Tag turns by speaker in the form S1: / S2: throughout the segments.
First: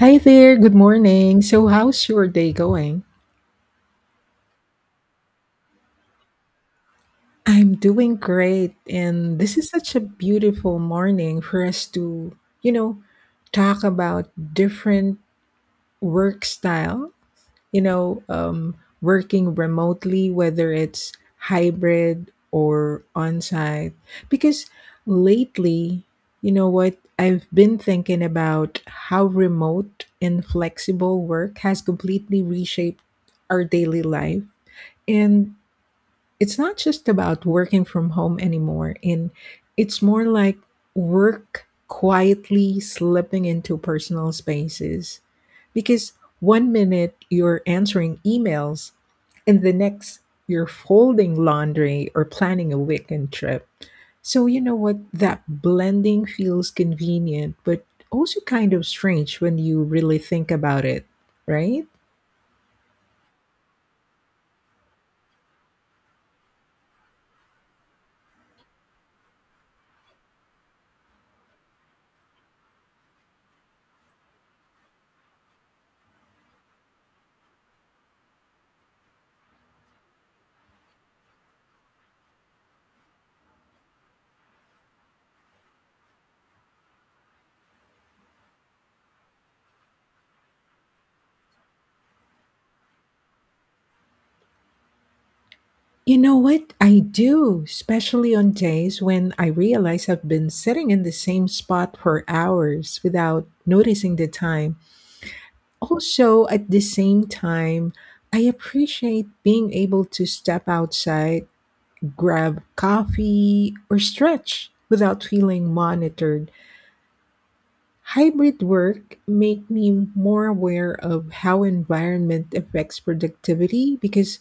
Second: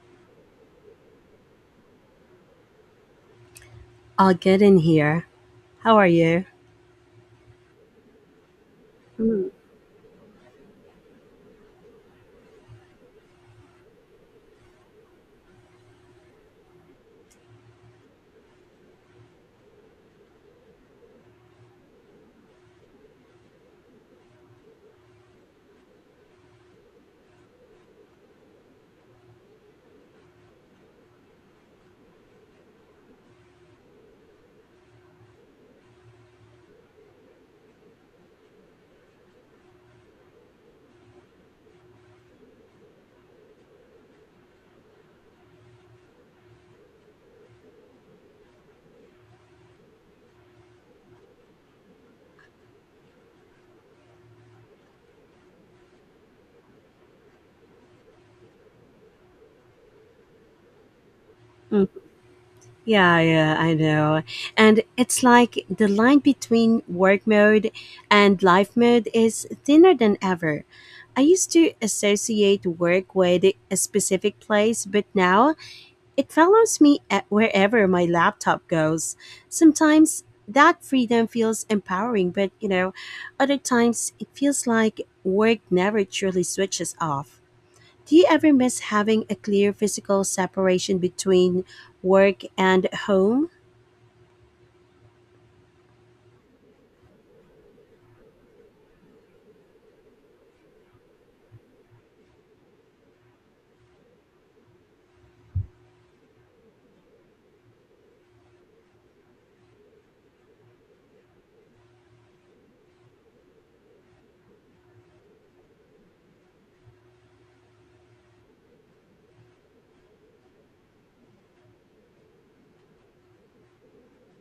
S1: Hi there, good morning. So, how's your day going?
S2: I'll get in here. How are you?
S1: I'm doing great, and this is such a beautiful morning for us to, you know, talk about different work style, you know, um, working remotely, whether it's hybrid or on site. Because lately, you know what, I've been thinking about how remote and flexible work has completely reshaped our daily life. And it's not just about working from home anymore. And it's more like work quietly slipping into personal spaces. Because one minute you're answering emails, and the next you're folding laundry or planning a weekend trip. So, you know what? That blending feels convenient, but also kind of strange when you really think about it, right?
S2: Mm, yeah, yeah, I know. And it's like the line between work mode and life mode is thinner than ever. I used to associate work with a specific place, but now it follows me at wherever my laptop goes. Sometimes that freedom feels empowering, but other times it feels like work never truly switches off. Do you ever miss having a clear physical separation between work and home?
S1: You know what? I do, especially on days when I realize I've been sitting in the same spot for hours without noticing the time. Also, at the same time, I appreciate being able to step outside, grab coffee, or stretch without feeling monitored. Hybrid work made me more aware of how environment affects productivity because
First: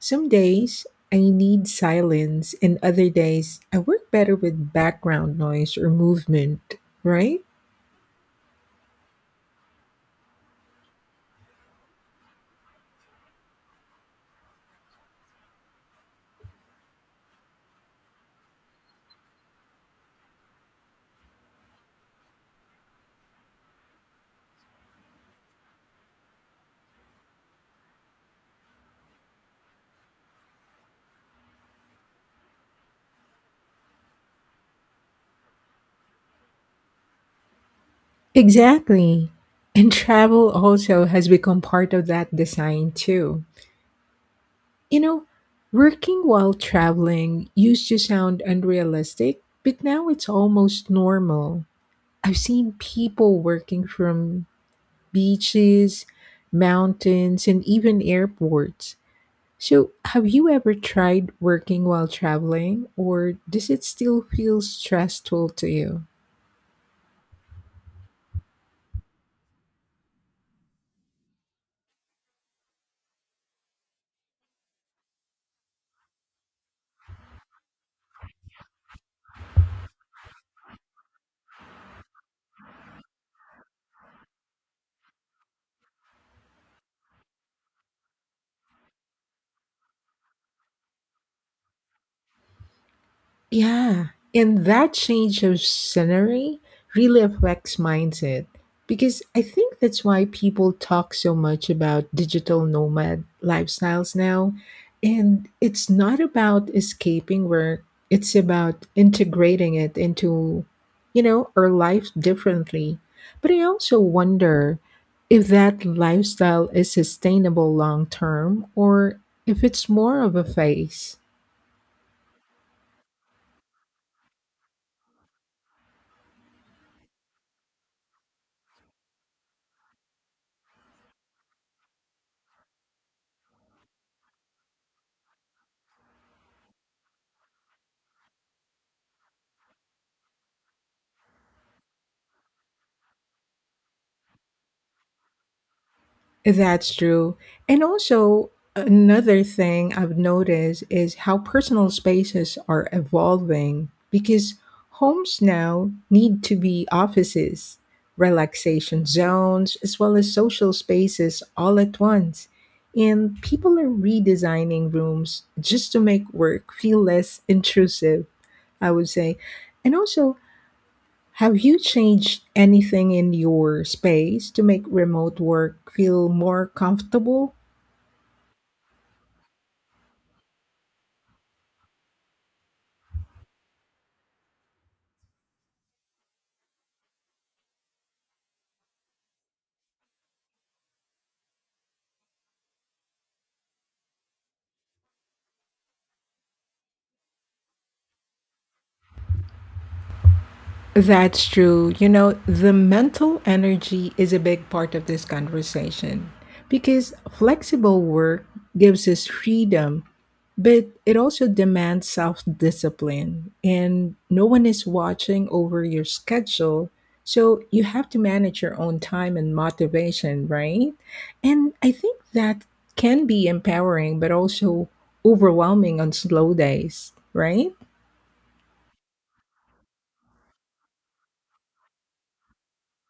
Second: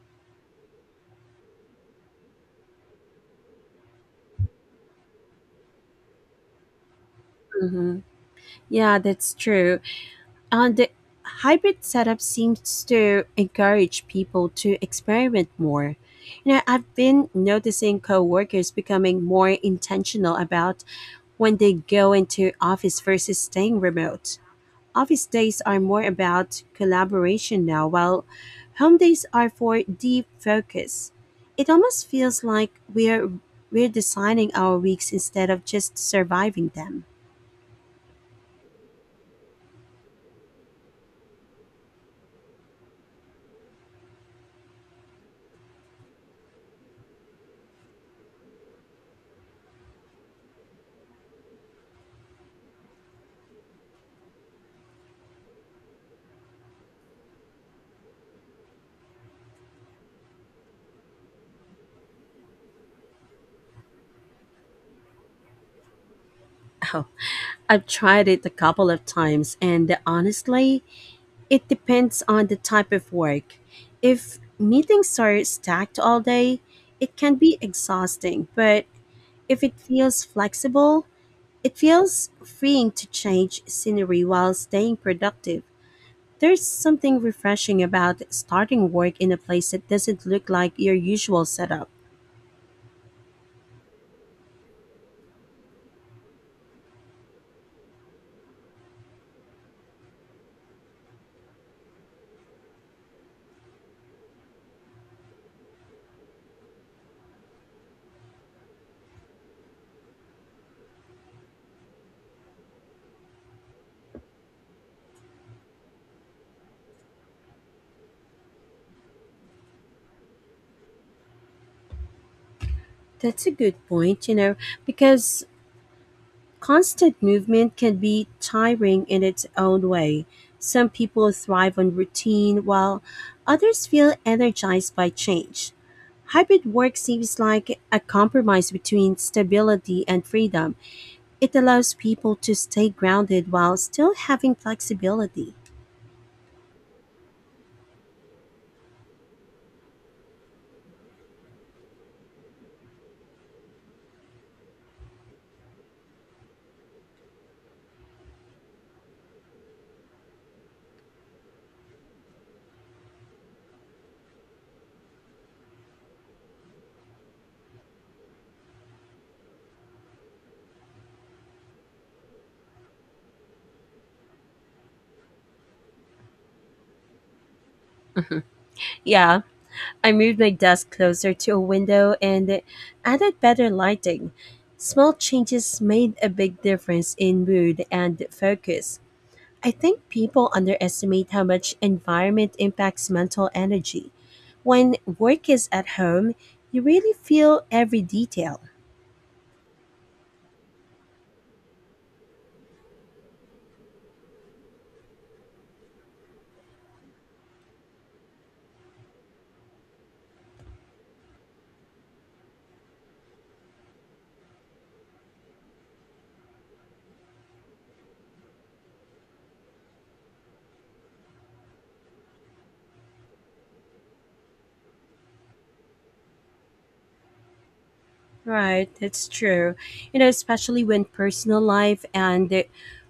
S1: some days I need silence and other days I work better with background noise or movement, right?
S2: Hmm. Yeah, that's true. And the hybrid setup seems to encourage people to experiment more. You know, I've been noticing coworkers becoming more intentional about when they go into office versus staying remote. Office days are more about collaboration now, while home days are for deep focus. It almost feels like we're designing our weeks instead of just surviving them.
S1: Exactly. And travel also has become part of that design too. You know, working while traveling used to sound unrealistic, but now it's almost normal. I've seen people working from beaches, mountains, and even airports. So, have you ever tried working while traveling, or does it still feel stressful to you?
S2: Oh, I've tried it a couple of times, and honestly, it depends on the type of work. If meetings are stacked all day, it can be exhausting, but if it feels flexible, it feels freeing to change scenery while staying productive. There's something refreshing about starting work in a place that doesn't look like your usual setup.
S1: Yeah, and that change of scenery really affects mindset because I think that's why people talk so much about digital nomad lifestyles now. And it's not about escaping work, it's about integrating it into, you know, our life differently. But I also wonder if that lifestyle is sustainable long term or if it's more of a phase.
S2: That's a good point, because constant movement can be tiring in its own way. Some people thrive on routine, while others feel energized by change. Hybrid work seems like a compromise between stability and freedom. It allows people to stay grounded while still having flexibility.
S1: That's true. And also, another thing I've noticed is how personal spaces are evolving because homes now need to be offices, relaxation zones, as well as social spaces all at once. And people are redesigning rooms just to make work feel less intrusive, I would say. And also, have you changed anything in your space to make remote work feel more comfortable?
S2: Yeah, I moved my desk closer to a window and added better lighting. Small changes made a big difference in mood and focus. I think people underestimate how much environment impacts mental energy. When work is at home, you really feel every detail.
S1: That's true. You know, the mental energy is a big part of this conversation because flexible work gives us freedom, but it also demands self discipline, and no one is watching over your schedule. So you have to manage your own time and motivation, right? And I think that can be empowering, but also overwhelming on slow days, right?
S2: Right, that's true. You know, especially when personal life and the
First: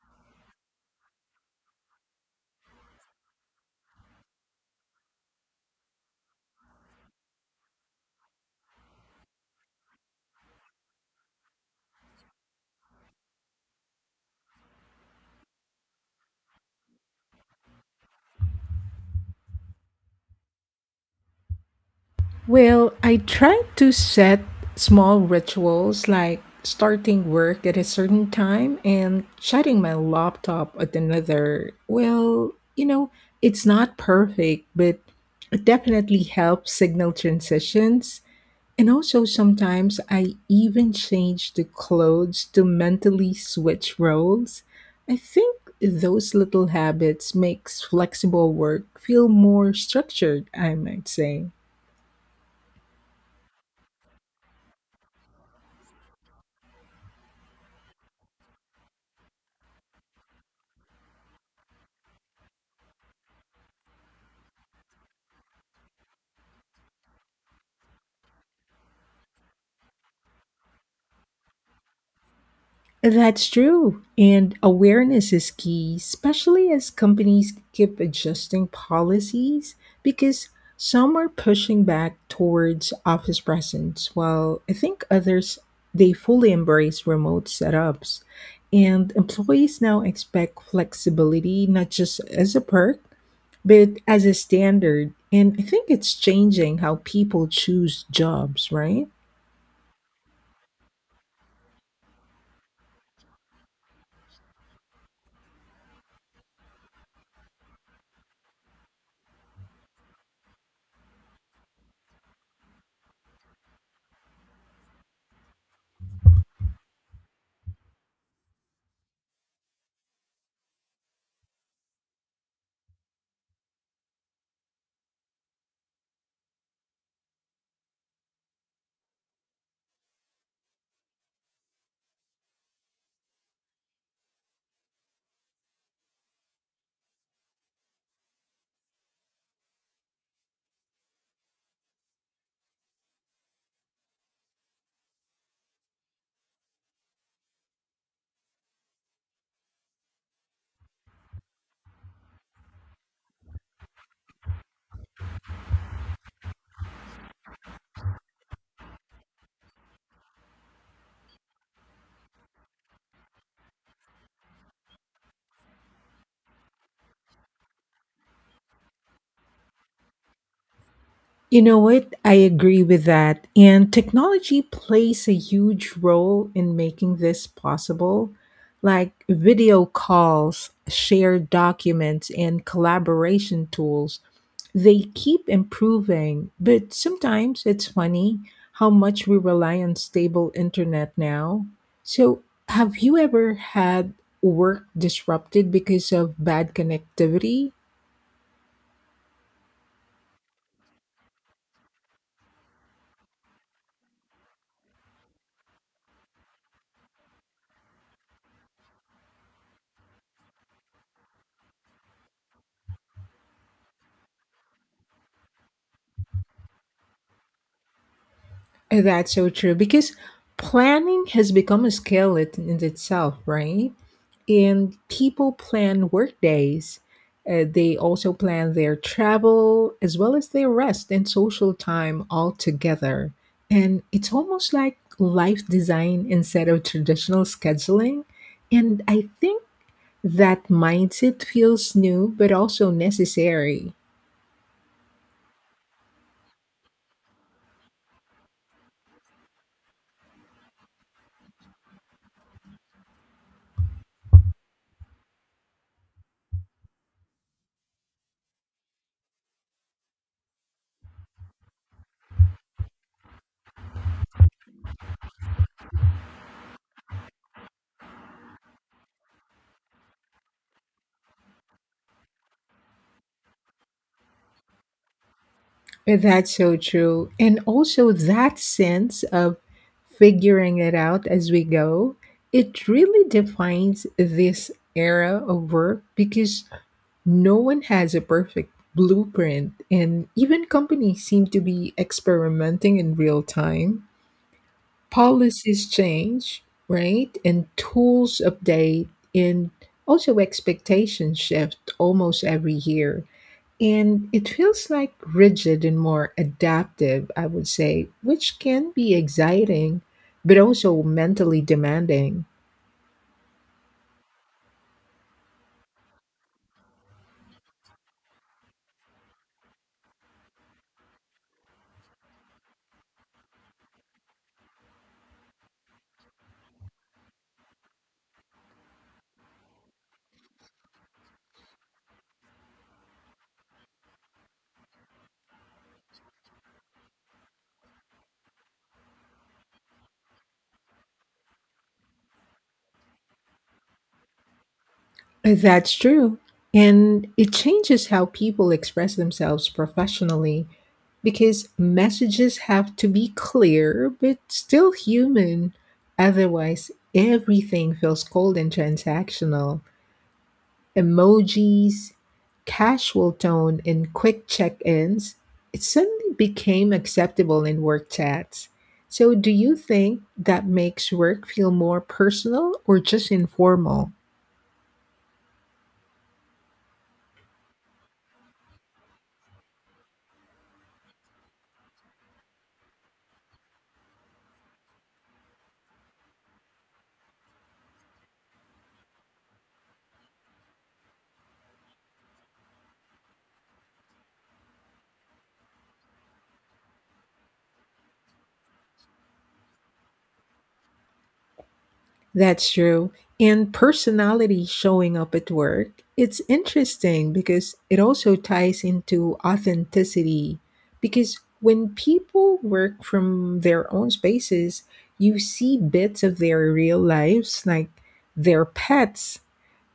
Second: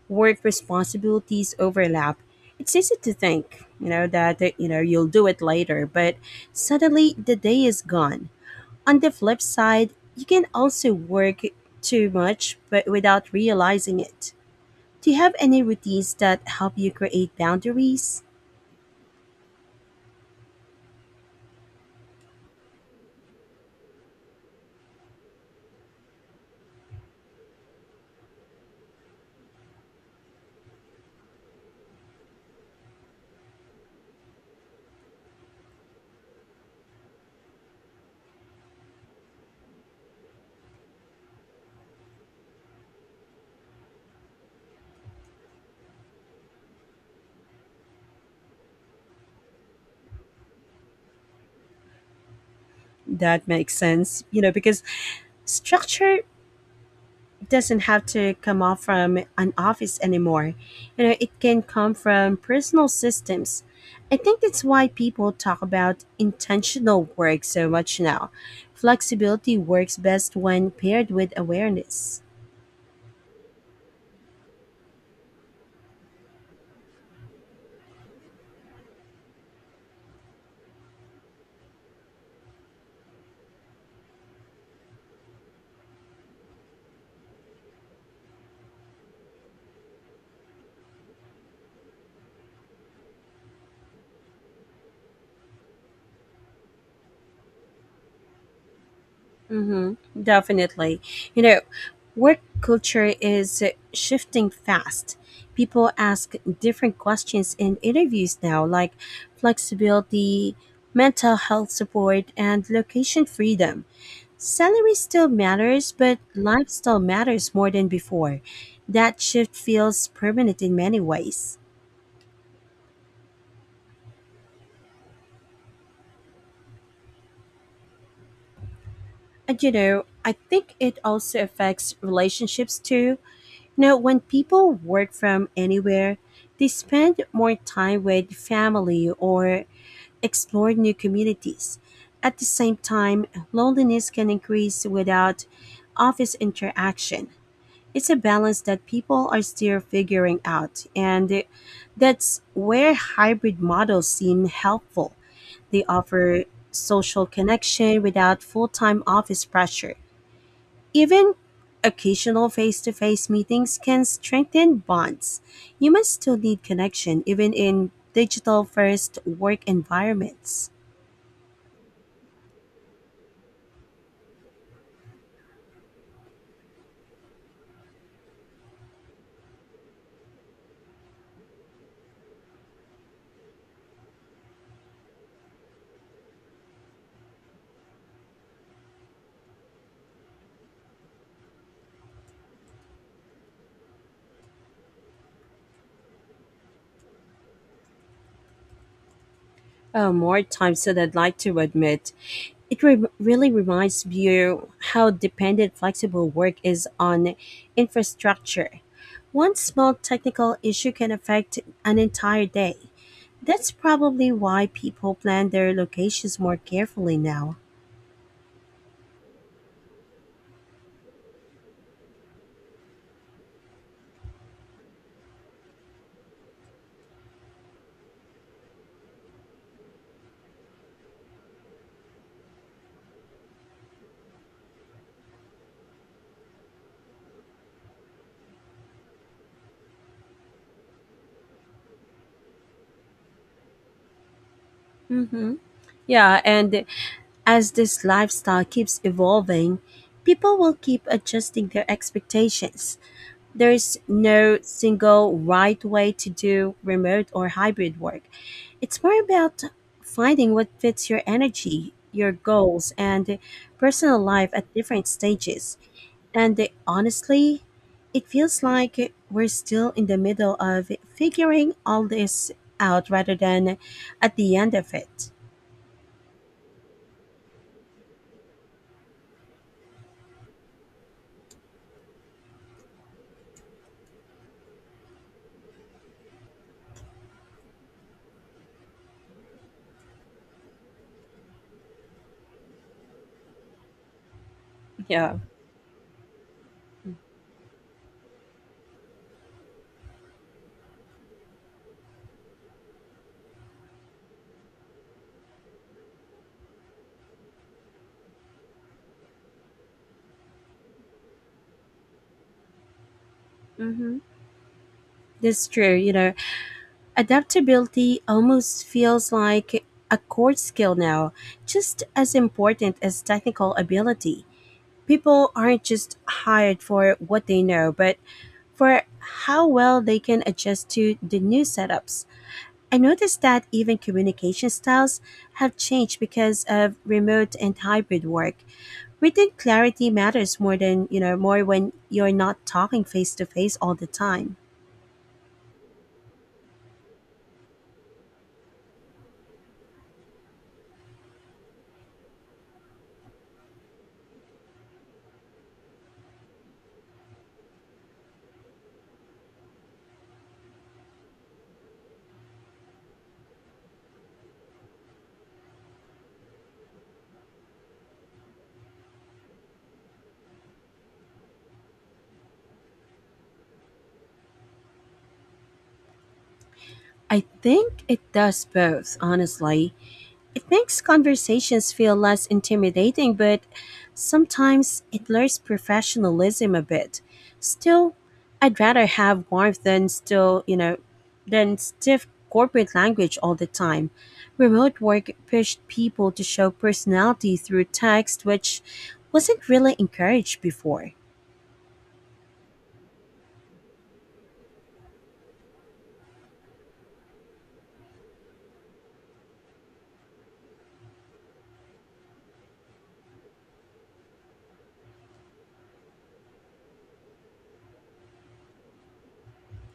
S2: work responsibilities overlap, it's easy to think, that, you'll do it later, but suddenly the day is gone. On the flip side, you can also work too much, but without realizing it. Do you have any routines that help you create boundaries?
S1: Well, I try to set small rituals like starting work at a certain time and shutting my laptop at another. Well, you know, it's not perfect, but it definitely helps signal transitions. And also, sometimes I even change the clothes to mentally switch roles. I think those little habits makes flexible work feel more structured, I might say.
S2: That makes sense, because structure doesn't have to come off from an office anymore. You know, it can come from personal systems. I think that's why people talk about intentional work so much now. Flexibility works best when paired with awareness.
S1: That's true. And awareness is key, especially as companies keep adjusting policies because some are pushing back towards office presence, while I think others they fully embrace remote setups. And employees now expect flexibility not just as a perk, but as a standard. And I think it's changing how people choose jobs, right?
S2: Mm-hmm, definitely. You know, work culture is shifting fast. People ask different questions in interviews now, like flexibility, mental health support, and location freedom. Salary still matters, but lifestyle matters more than before. That shift feels permanent in many ways. And I think it also affects relationships too. You know, when people work from anywhere, they spend more time with family or explore new communities. At the same time, loneliness can increase without office interaction. It's a balance that people are still figuring out, and that's where hybrid models seem helpful. They offer social connection without full-time office pressure. Even occasional face-to-face meetings can strengthen bonds. Humans still need connection even in digital first work environments.
S1: You know what? I agree with that. And technology plays a huge role in making this possible. Like video calls, shared documents, and collaboration tools, they keep improving. But sometimes it's funny how much we rely on stable internet now. So, have you ever had work disrupted because of bad connectivity?
S2: More times than I'd like to admit. It really reminds me how dependent flexible work is on infrastructure. One small technical issue can affect an entire day. That's probably why people plan their locations more carefully now.
S1: That's so true because planning has become a skill in itself, right? And people plan work days. They also plan their travel as well as their rest and social time all together. And it's almost like life design instead of traditional scheduling. And I think that mindset feels new but also necessary.
S2: Mm-hmm. Yeah, and as this lifestyle keeps evolving, people will keep adjusting their expectations. There's no single right way to do remote or hybrid work. It's more about finding what fits your energy, your goals, and personal life at different stages. And honestly, it feels like we're still in the middle of figuring all this out rather than at the end of it.
S1: That's so true. And also that sense of figuring it out as we go, it really defines this era of work because no one has a perfect blueprint and even companies seem to be experimenting in real time.
S2: Yeah.
S1: Policies change, right? And tools update and also expectations shift almost every year. And it feels like rigid and more adaptive, I would say, which can be exciting, but also mentally demanding.
S2: Hmm. That's true. You know, adaptability almost feels like a core skill now, just as important as technical ability. People aren't just hired for what they know, but for how well they can adjust to the new setups. I noticed that even communication styles have changed because of remote and hybrid work. Written clarity matters more than, more when you're not talking face to face all the time.
S1: That's true. And it changes how people express themselves professionally because messages have to be clear but still human. Otherwise, everything feels cold and transactional. Emojis, casual tone, and quick check ins, it suddenly became acceptable in work chats. So, do you think that makes work feel more personal or just informal?
S2: I think it does both, honestly. It makes conversations feel less intimidating, but sometimes it lures professionalism a bit. Still, I'd rather have warmth than still, you know, than stiff corporate language all the time. Remote work pushed people to show personality through text, which wasn't really encouraged before.
S1: That's true. And personality showing up at work, it's interesting because it also ties into authenticity. Because when people work from their own spaces, you see bits of their real lives, like their pets,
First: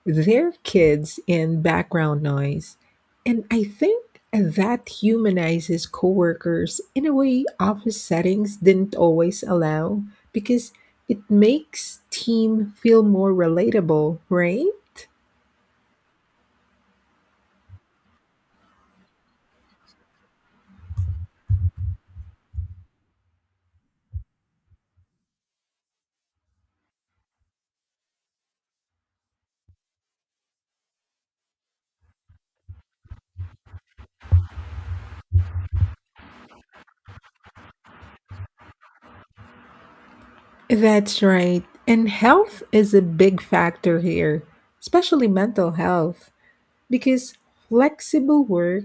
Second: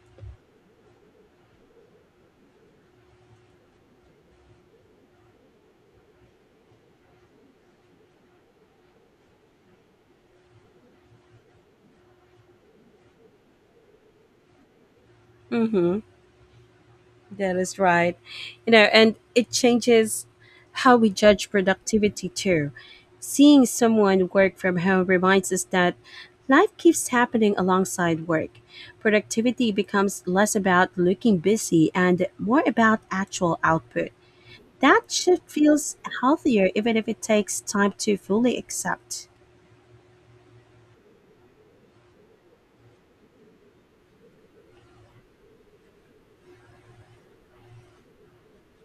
S1: their kids in background noise. And I think that humanizes coworkers in a way office settings didn't always allow because it makes team feel more relatable, right?
S2: Mm hmm. That is right. You know, and it changes how we judge productivity too. Seeing someone work from home reminds us that life keeps happening alongside work. Productivity becomes less about looking busy and more about actual output. That shift feels healthier even if it takes time to fully accept.
S1: That's right. And health is a big factor here, especially mental health. Because flexible work,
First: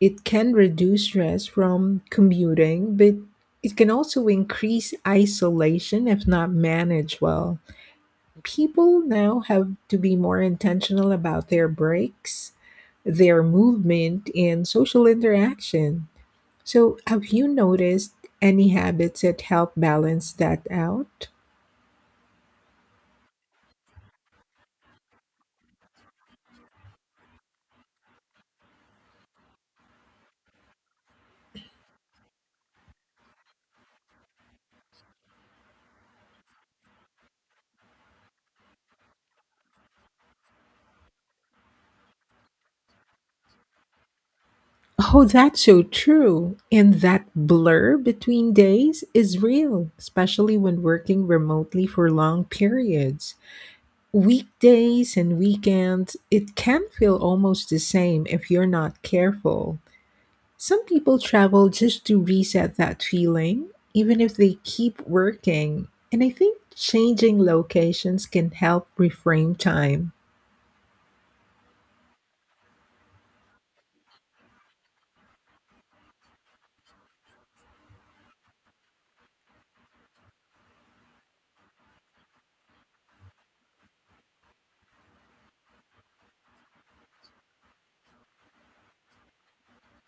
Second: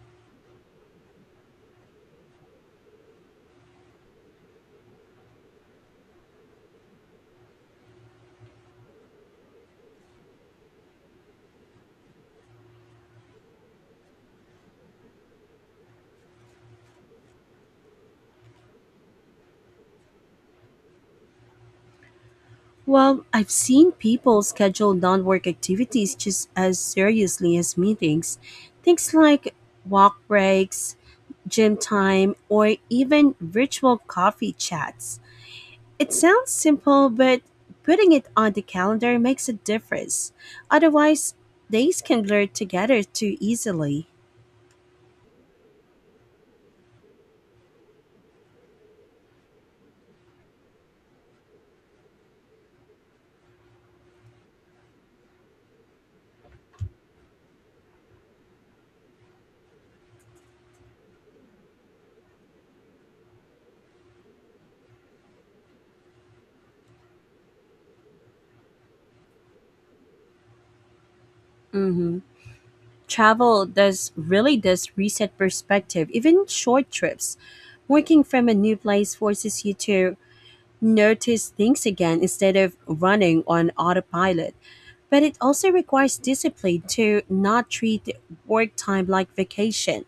S1: it can reduce stress from commuting, but it can also increase isolation if not managed well. People now have to be more intentional about their breaks, their movement, and social interaction. So, have you noticed any habits that help balance that out?
S2: Well, I've seen people schedule non work activities just as seriously as meetings. Things like walk breaks, gym time, or even virtual coffee chats. It sounds simple, but putting it on the calendar makes a difference. Otherwise, days can blur together too easily.
S1: Oh, that's so true. And that blur between days is real, especially when working remotely for long periods. Weekdays and weekends, it can feel almost the same if you're not careful. Some people travel just to reset that feeling, even if they keep working. And I think changing locations can help reframe time.
S2: Hmm. Travel does really does reset perspective, even short trips. Working from a new place forces you to notice things again instead of running on autopilot. But it also requires discipline to not treat work time like vacation.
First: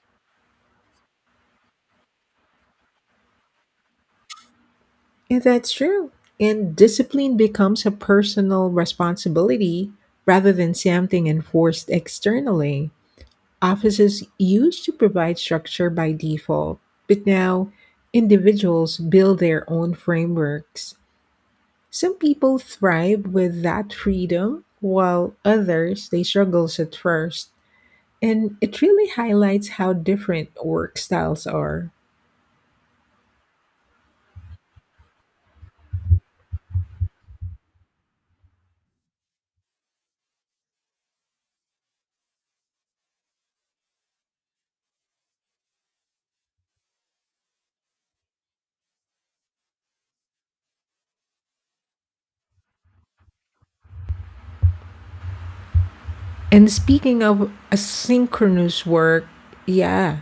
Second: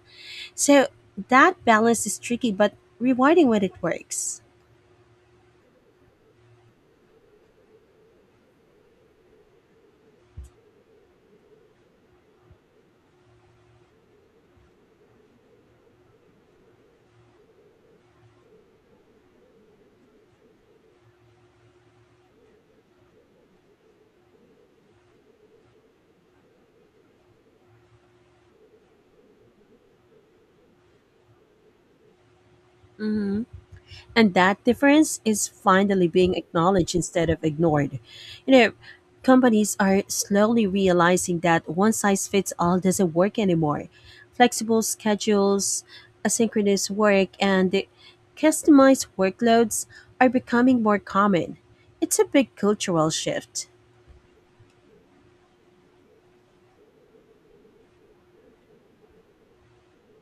S2: So that balance is tricky but rewarding when it works.
S1: And that's true. And discipline becomes a personal responsibility rather than something enforced externally. Offices used to provide structure by default, but now individuals build their own frameworks. Some people thrive with that freedom, while others they struggle at first. And it really highlights how different work styles are.
S2: Hmm. And that difference is finally being acknowledged instead of ignored. You know, companies are slowly realizing that one size fits all doesn't work anymore. Flexible schedules, asynchronous work, and customized workloads are becoming more common. It's a big cultural shift.
S1: And speaking of asynchronous work, yeah,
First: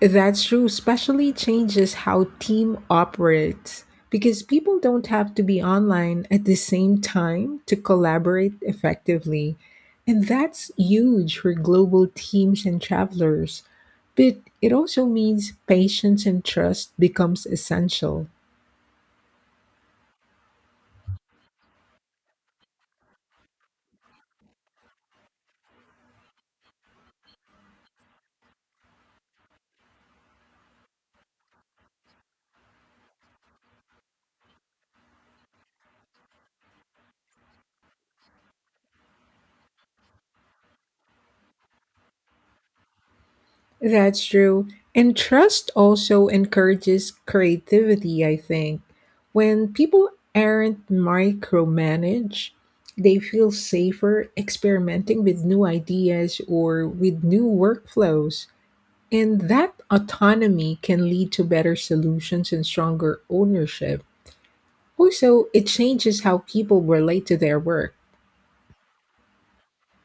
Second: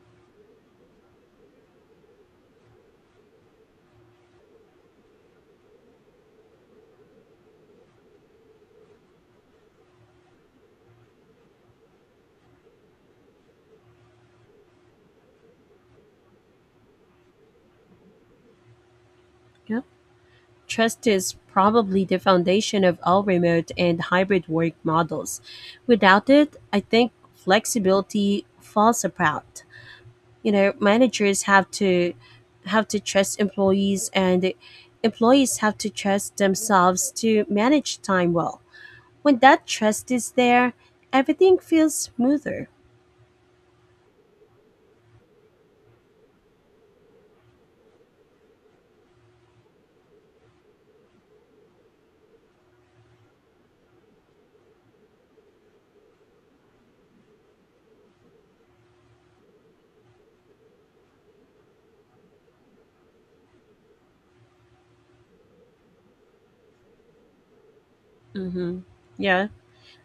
S1: that's true, especially changes how team operates because people don't have to be online at the same time to collaborate effectively. And that's huge for global teams and travelers. But it also means patience and trust becomes essential.
S2: Yeah. Trust is probably the foundation of all remote and hybrid work models. Without it, I think flexibility falls apart. You know, managers have to trust employees, and employees have to trust themselves to manage time well. When that trust is there, everything feels smoother.
S1: That's true. And trust also encourages creativity, I think. When people aren't micromanaged, they feel safer experimenting with new ideas or with new workflows. And that autonomy can lead to better solutions and stronger ownership. Also, it changes how people relate to their work.
S2: Mm-hmm. Yeah,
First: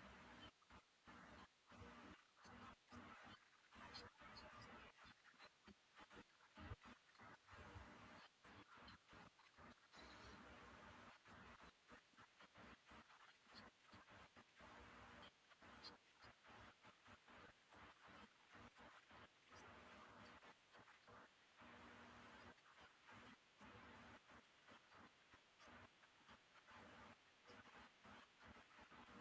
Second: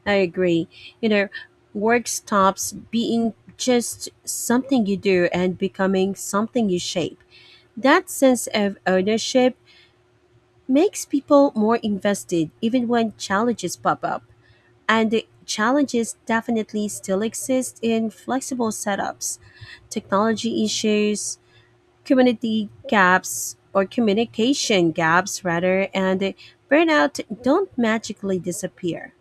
S2: I agree. You know, work stops being just something you do and becoming something you shape. That sense of ownership makes people more invested even when challenges pop up. And the challenges definitely still exist in flexible setups. Technology issues, community gaps, or communication gaps, rather, and burnout don't magically disappear.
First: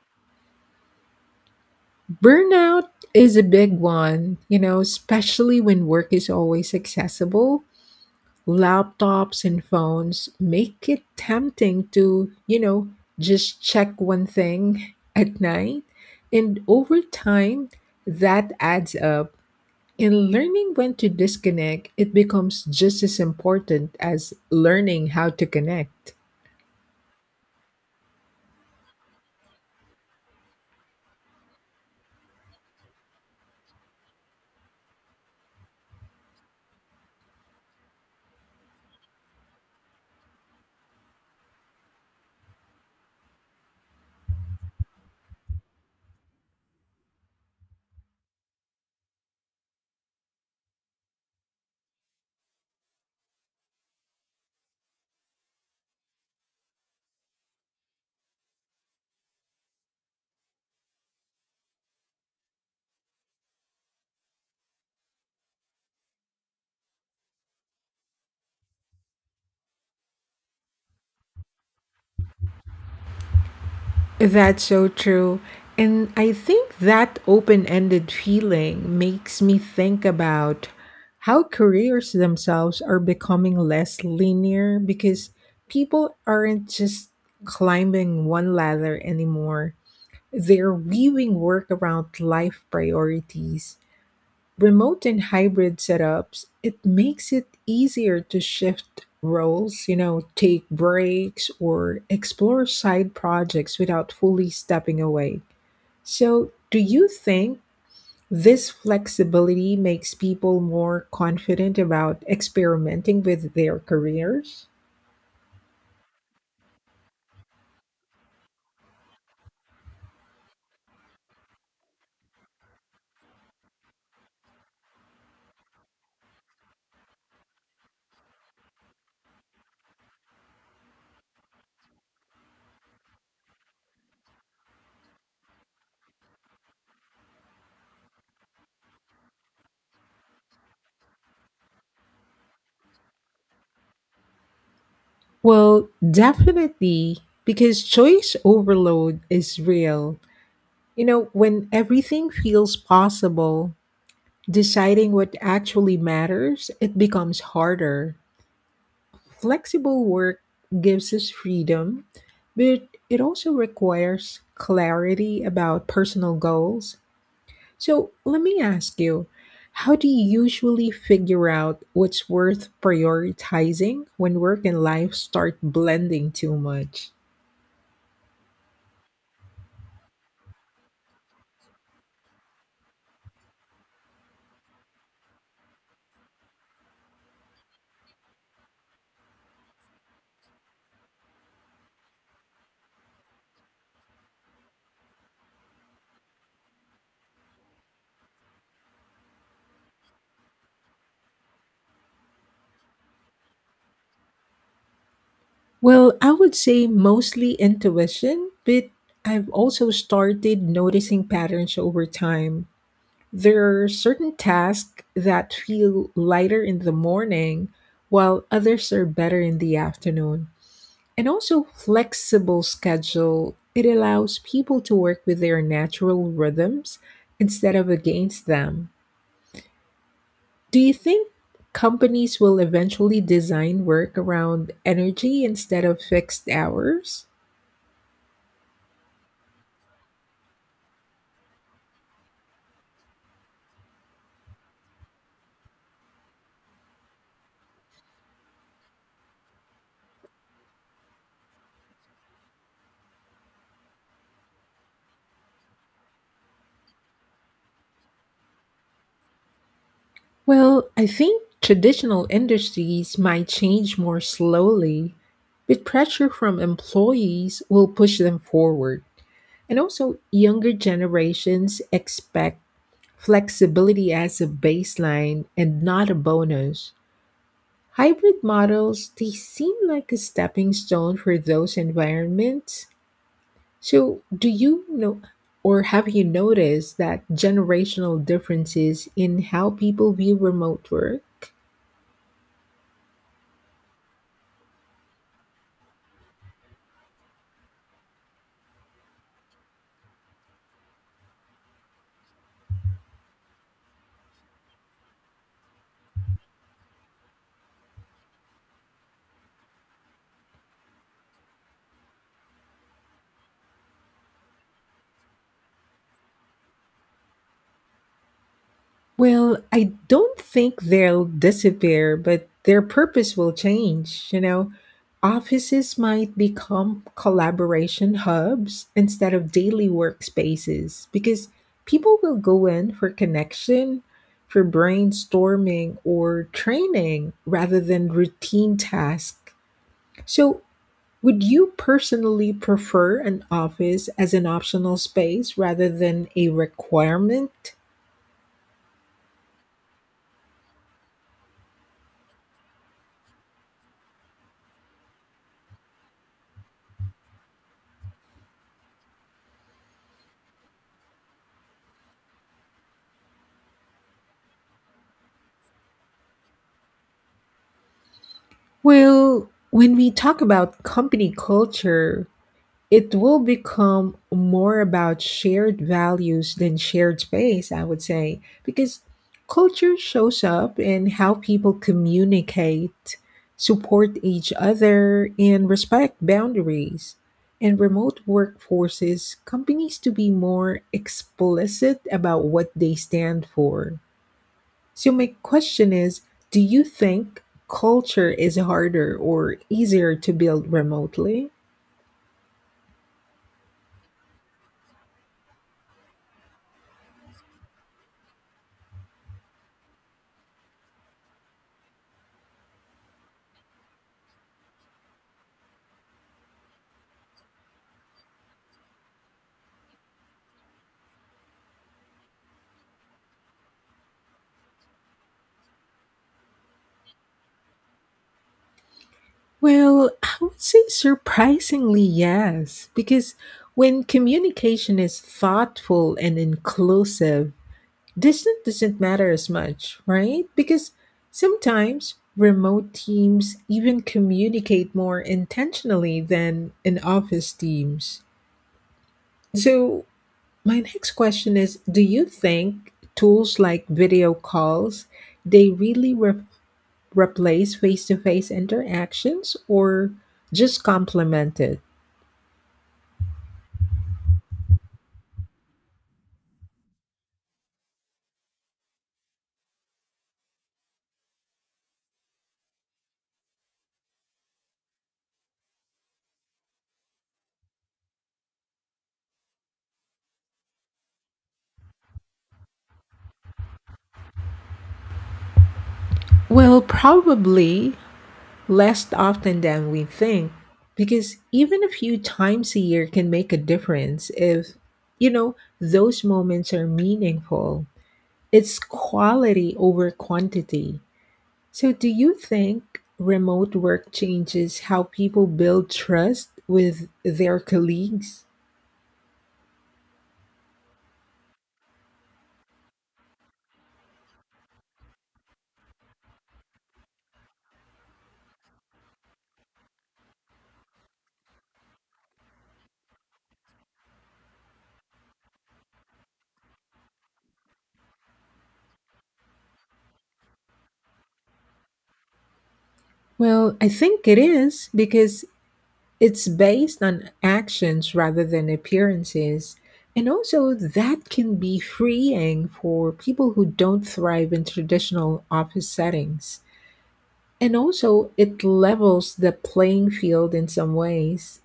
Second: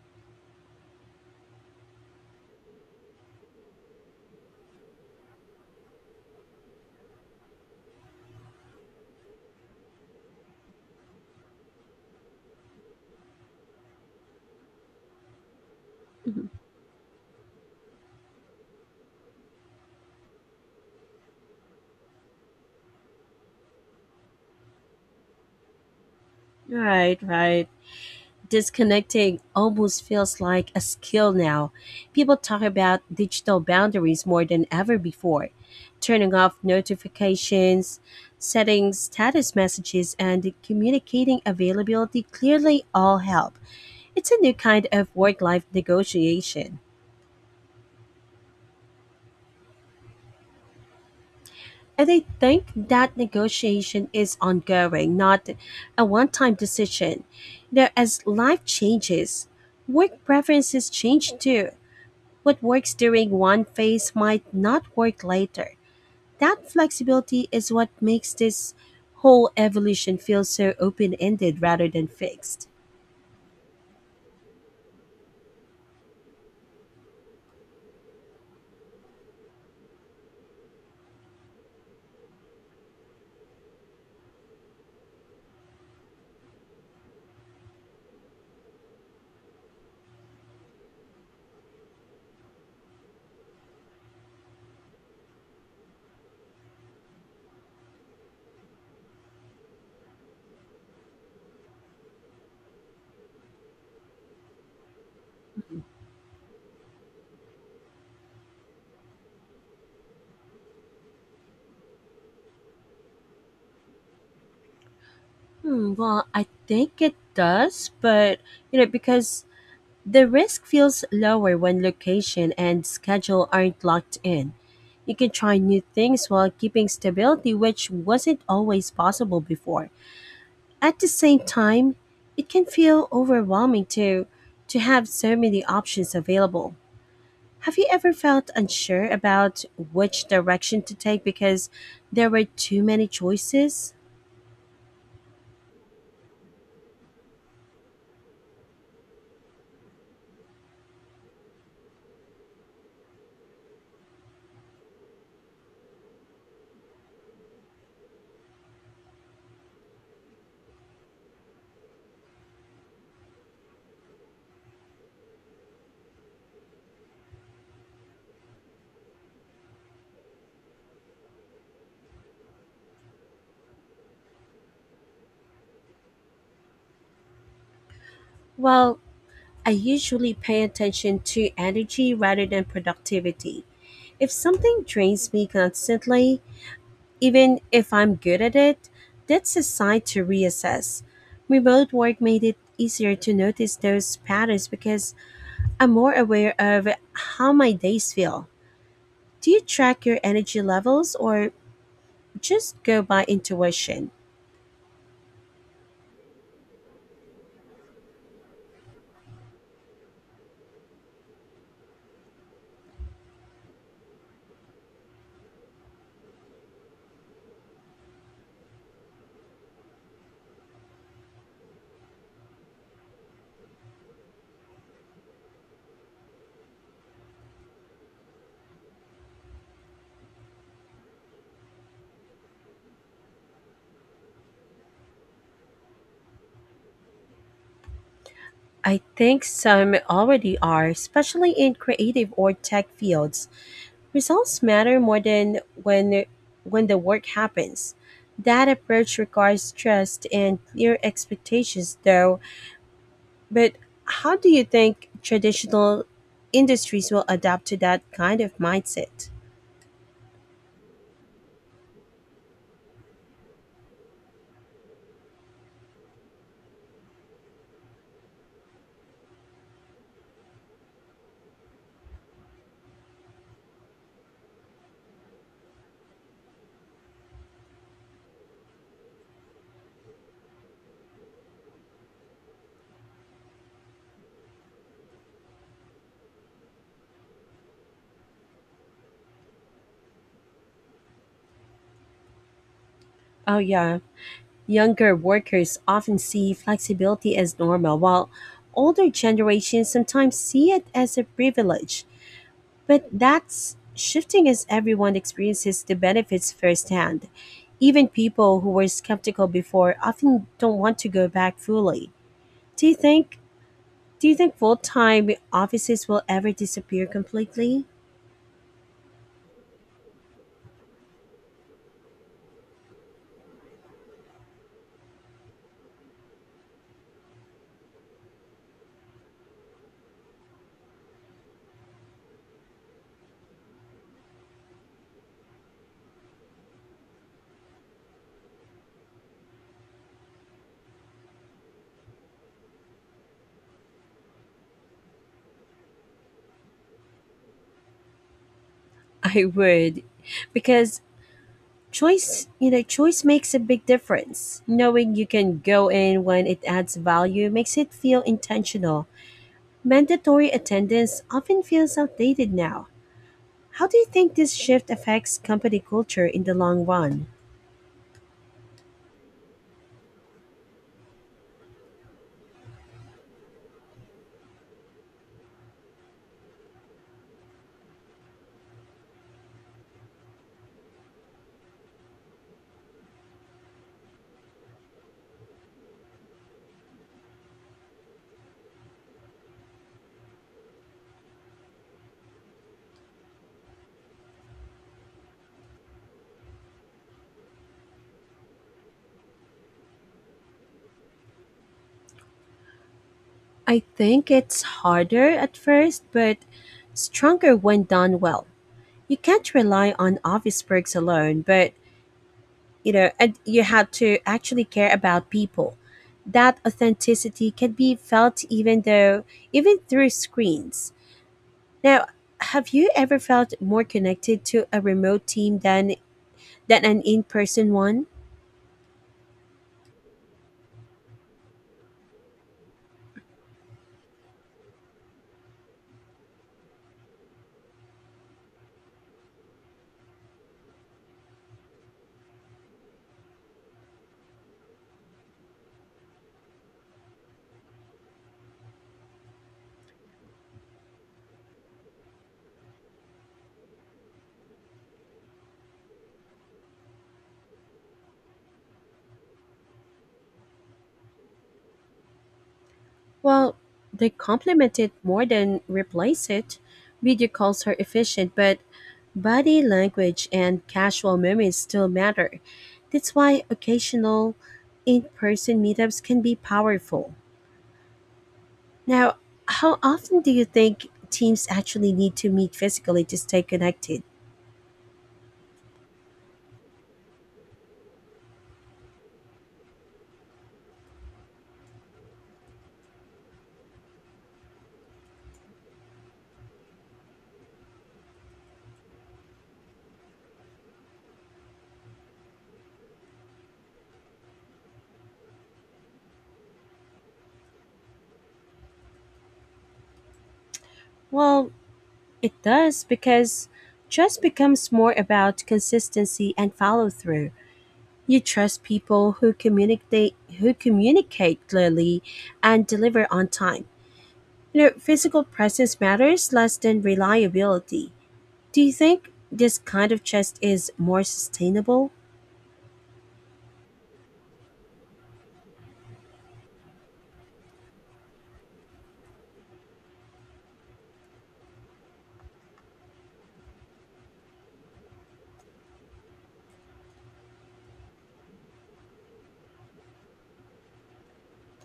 S1: Burnout is a big one, you know, especially when work is always accessible laptops and phones make it tempting to, you know, just check one thing at night.
S2: Mhm.
S1: And over time, that adds up. And learning when to disconnect, it becomes just as important as learning how to connect.
S2: Right, right. Disconnecting almost feels like a skill now. People talk about digital boundaries more than ever before. Turning off notifications, setting status messages, and communicating availability clearly all help. It's a new kind of work life negotiation. And I think that negotiation is ongoing, not a one time decision. You know, as life changes, work preferences change too. What works during one phase might not work later. That flexibility is what makes this whole evolution feel so open ended rather than fixed.
S1: That's so true. And I think that open ended feeling makes me think about how careers themselves are becoming less linear because people aren't just climbing one ladder anymore. They're weaving work around life priorities remote and hybrid setups, it makes it easier to shift roles, you know, take breaks or explore side projects without fully stepping away. So, do you think this flexibility makes people more confident about experimenting with their careers?
S2: Hmm, well, I think it does, but because the risk feels lower when location and schedule aren't locked in. You can try new things while keeping stability, which wasn't always possible before. At the same time, it can feel overwhelming too, to have so many options available. Have you ever felt unsure about which direction to take because there were too many choices?
S1: Well, definitely, because choice overload is real. You know, when everything feels possible, deciding what actually matters, it becomes harder. Flexible work gives us freedom, but it also requires clarity about personal goals. So let me ask you, how do you usually figure out what's worth prioritizing when work and life start blending too much?
S2: Well, I usually pay attention to energy rather than productivity. If something drains me constantly, even if I'm good at it, that's a sign to reassess. Remote work made it easier to notice those patterns because I'm more aware of how my days feel. Do you track your energy levels or just go by intuition?
S1: Well, I would say mostly intuition, but I've also started noticing patterns over time. There are certain tasks that feel lighter in the morning, while others are better in the afternoon. And also, flexible schedule, it allows people to work with their natural rhythms instead of against them. Do you think companies will eventually design work around energy instead of fixed hours?
S2: I think some already are, especially in creative or tech fields. Results matter more than when the work happens. That approach requires trust and clear expectations though. But how do you think traditional industries will adapt to that kind of mindset?
S1: Well, I think traditional industries might change more slowly, but pressure from employees will push them forward. And also, younger generations expect flexibility as a baseline and not a bonus. Hybrid models, they seem like a stepping stone for those environments. So, do you know or have you noticed that generational differences in how people view remote work?
S2: Oh yeah, younger workers often see flexibility as normal, while older generations sometimes see it as a privilege. But that's shifting as everyone experiences the benefits firsthand. Even people who were skeptical before often don't want to go back fully. Do you think do you think full-time offices will ever disappear completely?
S1: Well, I don't think they'll disappear, but their purpose will change. You know, offices might become collaboration hubs instead of daily workspaces because people will go in for connection, for brainstorming, or training rather than routine tasks. So, would you personally prefer an office as an optional space rather than a requirement?
S2: I would, because choice makes a big difference. Knowing you can go in when it adds value makes it feel intentional. Mandatory attendance often feels outdated now. How do you think this shift affects company culture in the long run?
S1: Well, when we talk about company culture, it will become more about shared values than shared space, I would say, because culture shows up in how people communicate, support each other, and respect boundaries. In remote workforces, companies to be more explicit about what they stand for. So, my question is, do you think culture is harder or easier to build remotely?
S2: I think it's harder at first, but stronger when done well. You can't rely on office perks alone, but and you had to actually care about people. That authenticity can be felt even through screens. Now, have you ever felt more connected to a remote team than an in-person one?
S1: Well, I would say surprisingly, yes, because when communication is thoughtful and inclusive, distance doesn't matter as much, right? Because sometimes remote teams even communicate more intentionally than in office teams. So, my next question is, do you think tools like video calls they really replace face-to-face interactions or just complement it?
S2: Well, they complement it more than replace it. Video calls are efficient, but body language and casual moments still matter. That's why occasional in-person meetups can be powerful. Now, how often do you think teams actually need to meet physically to stay connected?
S1: Well, probably less often than we think because even a few times a year can make a difference if you know those moments are meaningful. It's quality over quantity. So, do you think remote work changes how people build trust with their colleagues?
S2: Well, it does, because trust becomes more about consistency and follow through. You trust people who communicate clearly and deliver on time. You know, physical presence matters less than reliability. Do you think this kind of trust is more sustainable?
S1: Well, I think it is because it's based on actions rather than appearances. And also, that can be freeing for people who don't thrive in traditional office settings. And also, it levels the playing field in some ways.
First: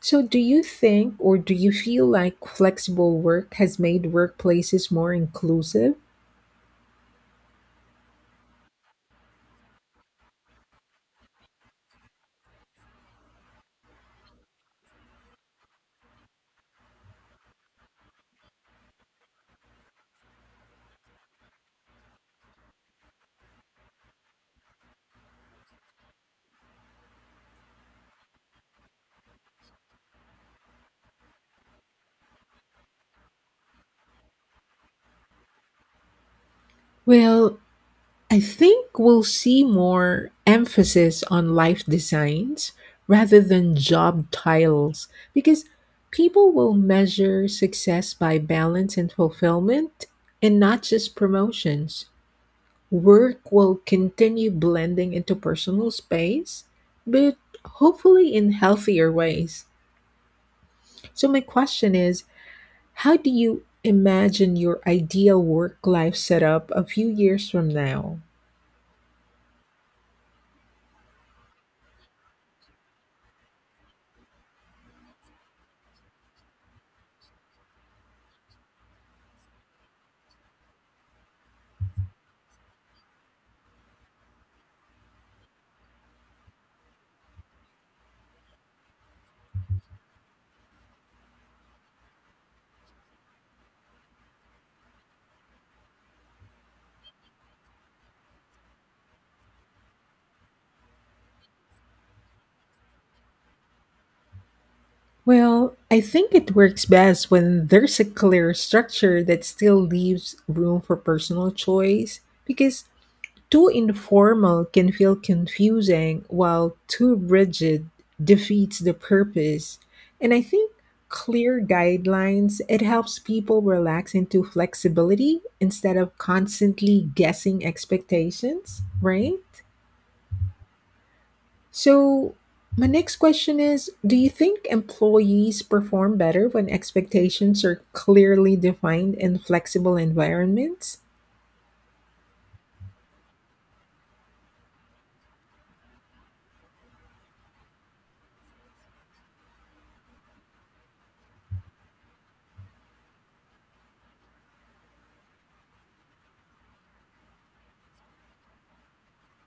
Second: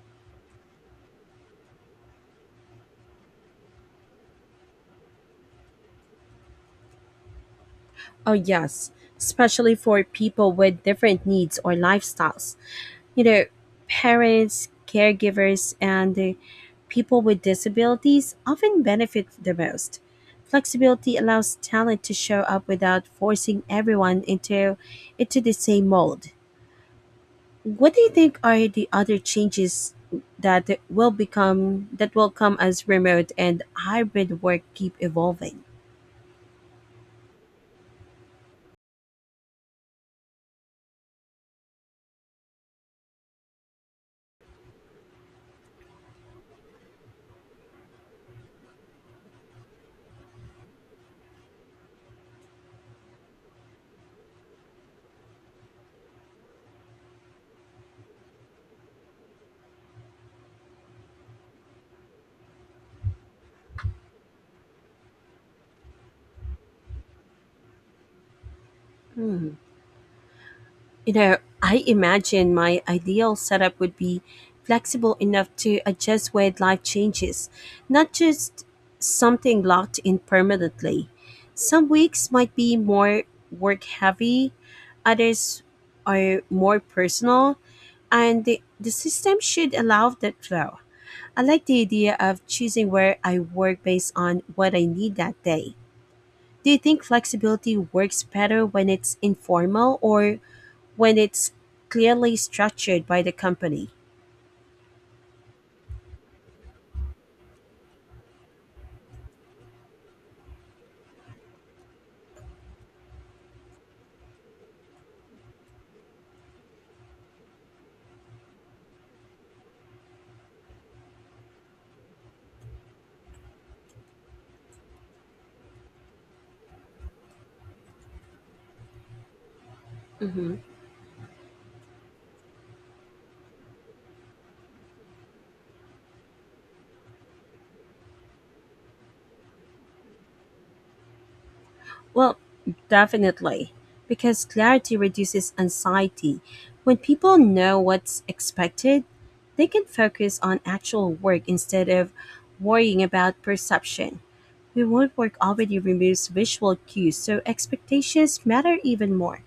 S1: So, do you think or do you feel like flexible work has made workplaces more inclusive?
S2: Oh yes, especially for people with different needs or lifestyles. You know, parents, caregivers, and the people with disabilities often benefit the most. Flexibility allows talent to show up without forcing everyone into the same mold. What do you think are the other changes that will come as remote and hybrid work keep evolving?
S1: Well, I think we'll see more emphasis on life designs rather than job titles because people will measure success by balance and fulfillment and not just promotions. Work will continue blending into personal space, but hopefully in healthier ways. So, my question is, how do you imagine your ideal work life setup a few years from now?
S2: Hmm. You know, I imagine my ideal setup would be flexible enough to adjust with life changes, not just something locked in permanently. Some weeks might be more work heavy, others are more personal, and the system should allow that flow. I like the idea of choosing where I work based on what I need that day. Do you think flexibility works better when it's informal or when it's clearly structured by the company?
S1: Well, I think it works best when there's a clear structure that still leaves room for personal choice because too informal can feel confusing while too rigid defeats the purpose. And I think clear guidelines it helps people relax into flexibility instead of constantly guessing expectations, right?
S2: Hmm.
S1: So, my next question is, do you think employees perform better when expectations are clearly defined in flexible environments?
S2: Well, definitely, because clarity reduces anxiety. When people know what's expected, they can focus on actual work instead of worrying about perception. Remote work already removes visual cues, so expectations matter even more.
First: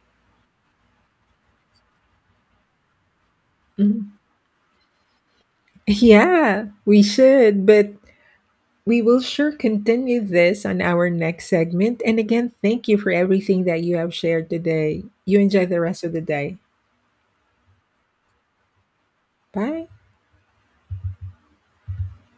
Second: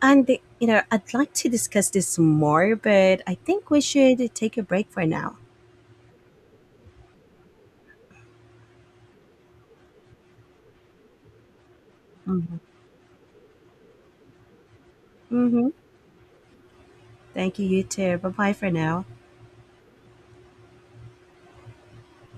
S2: And I'd like to discuss this more, but I think we
S1: Mhm.
S2: should take a break for now.
S1: Yeah, we should, but we will sure continue this on our next segment. And
S2: Hmm.
S1: again, thank you for everything that you have shared today. You enjoy
S2: Mm-hmm.
S1: the rest of the day.
S2: Thank you, you too. Bye bye for now.
S1: Bye.